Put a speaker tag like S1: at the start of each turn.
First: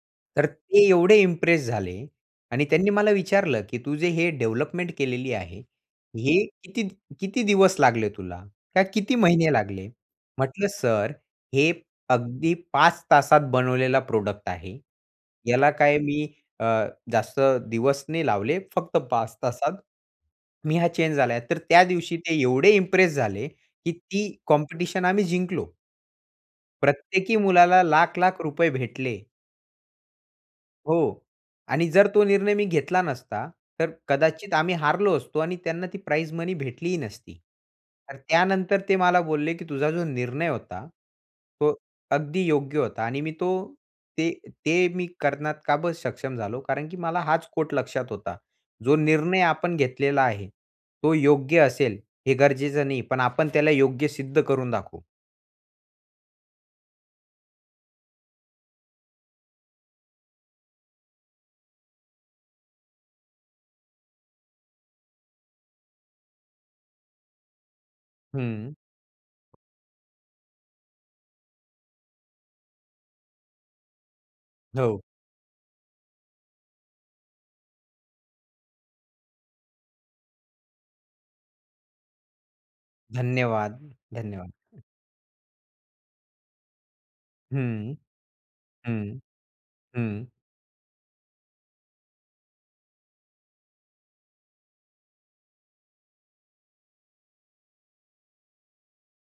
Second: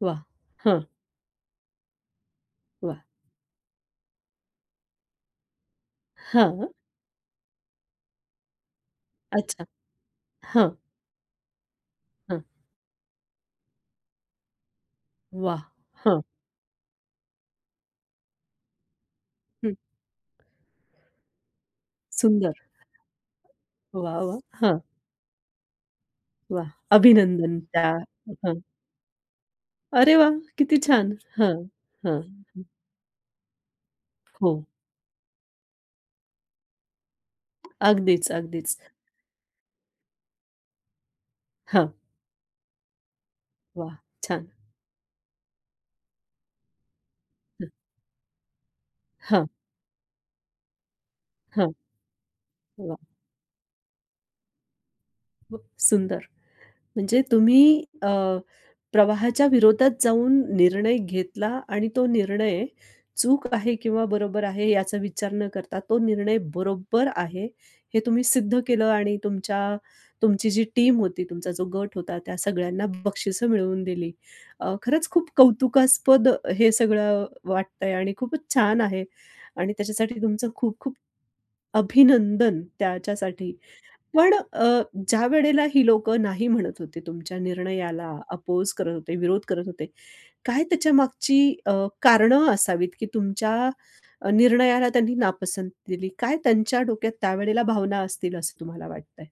S1: वाह!
S2: तर
S1: हं.
S2: ते एवढे इम्प्रेस झाले आणि त्यांनी
S1: वाह!
S2: मला विचारलं की तू जे हे डेव्हलपमेंट केलेली आहे. हे
S1: हां.
S2: किती किती दिवस लागले तुला? काय किती महिने
S1: अच्छा.
S2: लागले? म्हंटलं
S1: हां.
S2: सर हे
S1: हं.
S2: अगदी 5 तासात बनवलेला प्रॉडक्ट आहे.
S1: वाह!
S2: याला काय
S1: हं.
S2: मी अ, जास्त दिवस नाही लावले फक्त 5
S1: हं.
S2: तासात मी हा चेंज झालाय, तर त्या दिवशी ते
S1: सुंदर.
S2: एवढे इम्प्रेस झाले की
S1: वाह
S2: ती
S1: वाह! हं.
S2: कॉम्पिटिशन आम्ही जिंकलो.
S1: वाह!
S2: प्रत्येकी
S1: अभिनंदन
S2: मुलाला
S1: त्या. हं
S2: लाख-लाख
S1: हं.
S2: रुपये भेटले.
S1: अरे वाह! किती
S2: हो
S1: छान. हं,
S2: आणि जर तो निर्णय
S1: हं.
S2: मी घेतला नसता तर कदाचित
S1: हो.
S2: आम्ही हारलो असतो आणि त्यांना ती प्राइज मनी भेटलीही नसती.
S1: अगदीच, अगदीच.
S2: त्यानंतर ते मला बोलले की तुझा जो निर्णय होता तो
S1: हं.
S2: अगदी योग्य होता. आणि मी तो,
S1: वाह!
S2: ते
S1: छान.
S2: ते मी करण्यास का बर सक्षम झालो कारण की मला हाच
S1: हं.
S2: कोट लक्षात होता. जो निर्णय
S1: हां.
S2: आपण घेतलेला आहे तो योग्य
S1: हं.
S2: असेल हे गरजेचं
S1: वा!
S2: नाही, पण आपण त्याला योग्य सिद्ध करून दाखवू.
S1: खूप सुंदर म्हणजे तुम्ही अ, प्रवाहाच्या विरोधात जाऊन निर्णय घेतला आणि तो निर्णय चूक आहे किंवा बरोबर आहे याचा विचार न करता तो निर्णय बरोबर आहे, हे तुम्ही सिद्ध
S2: हं.
S1: केलं आणि तुमच्या, तुमची जी टीम होती, तुमचा जो गट होता त्या सगळ्यांना बक्षिसं मिळवून दिली. अ,
S2: हो.
S1: खरंच खूप कौतुकास्पद हे सगळं वाटतंय आणि खूपच छान आहे आणि त्याच्यासाठी तुमचं खूप-खूप अभिनंदन त्याच्यासाठी.
S2: धन्यवाद,
S1: पण
S2: धन्यवाद.
S1: अ, ज्यावेळेला ही लोकं नाही म्हणत होते, तुमच्या
S2: हं,
S1: निर्णयाला अपोज करत होते,
S2: हं,
S1: विरोध करत होते.
S2: हं.
S1: काय त्याच्यामागची अ, कारणं असावीत की तुमच्या निर्णयाला त्यांनी नापसंत दिली, काय त्यांच्या डोक्यात त्यावेळेला भावना असतील असं तुम्हाला वाटतंय?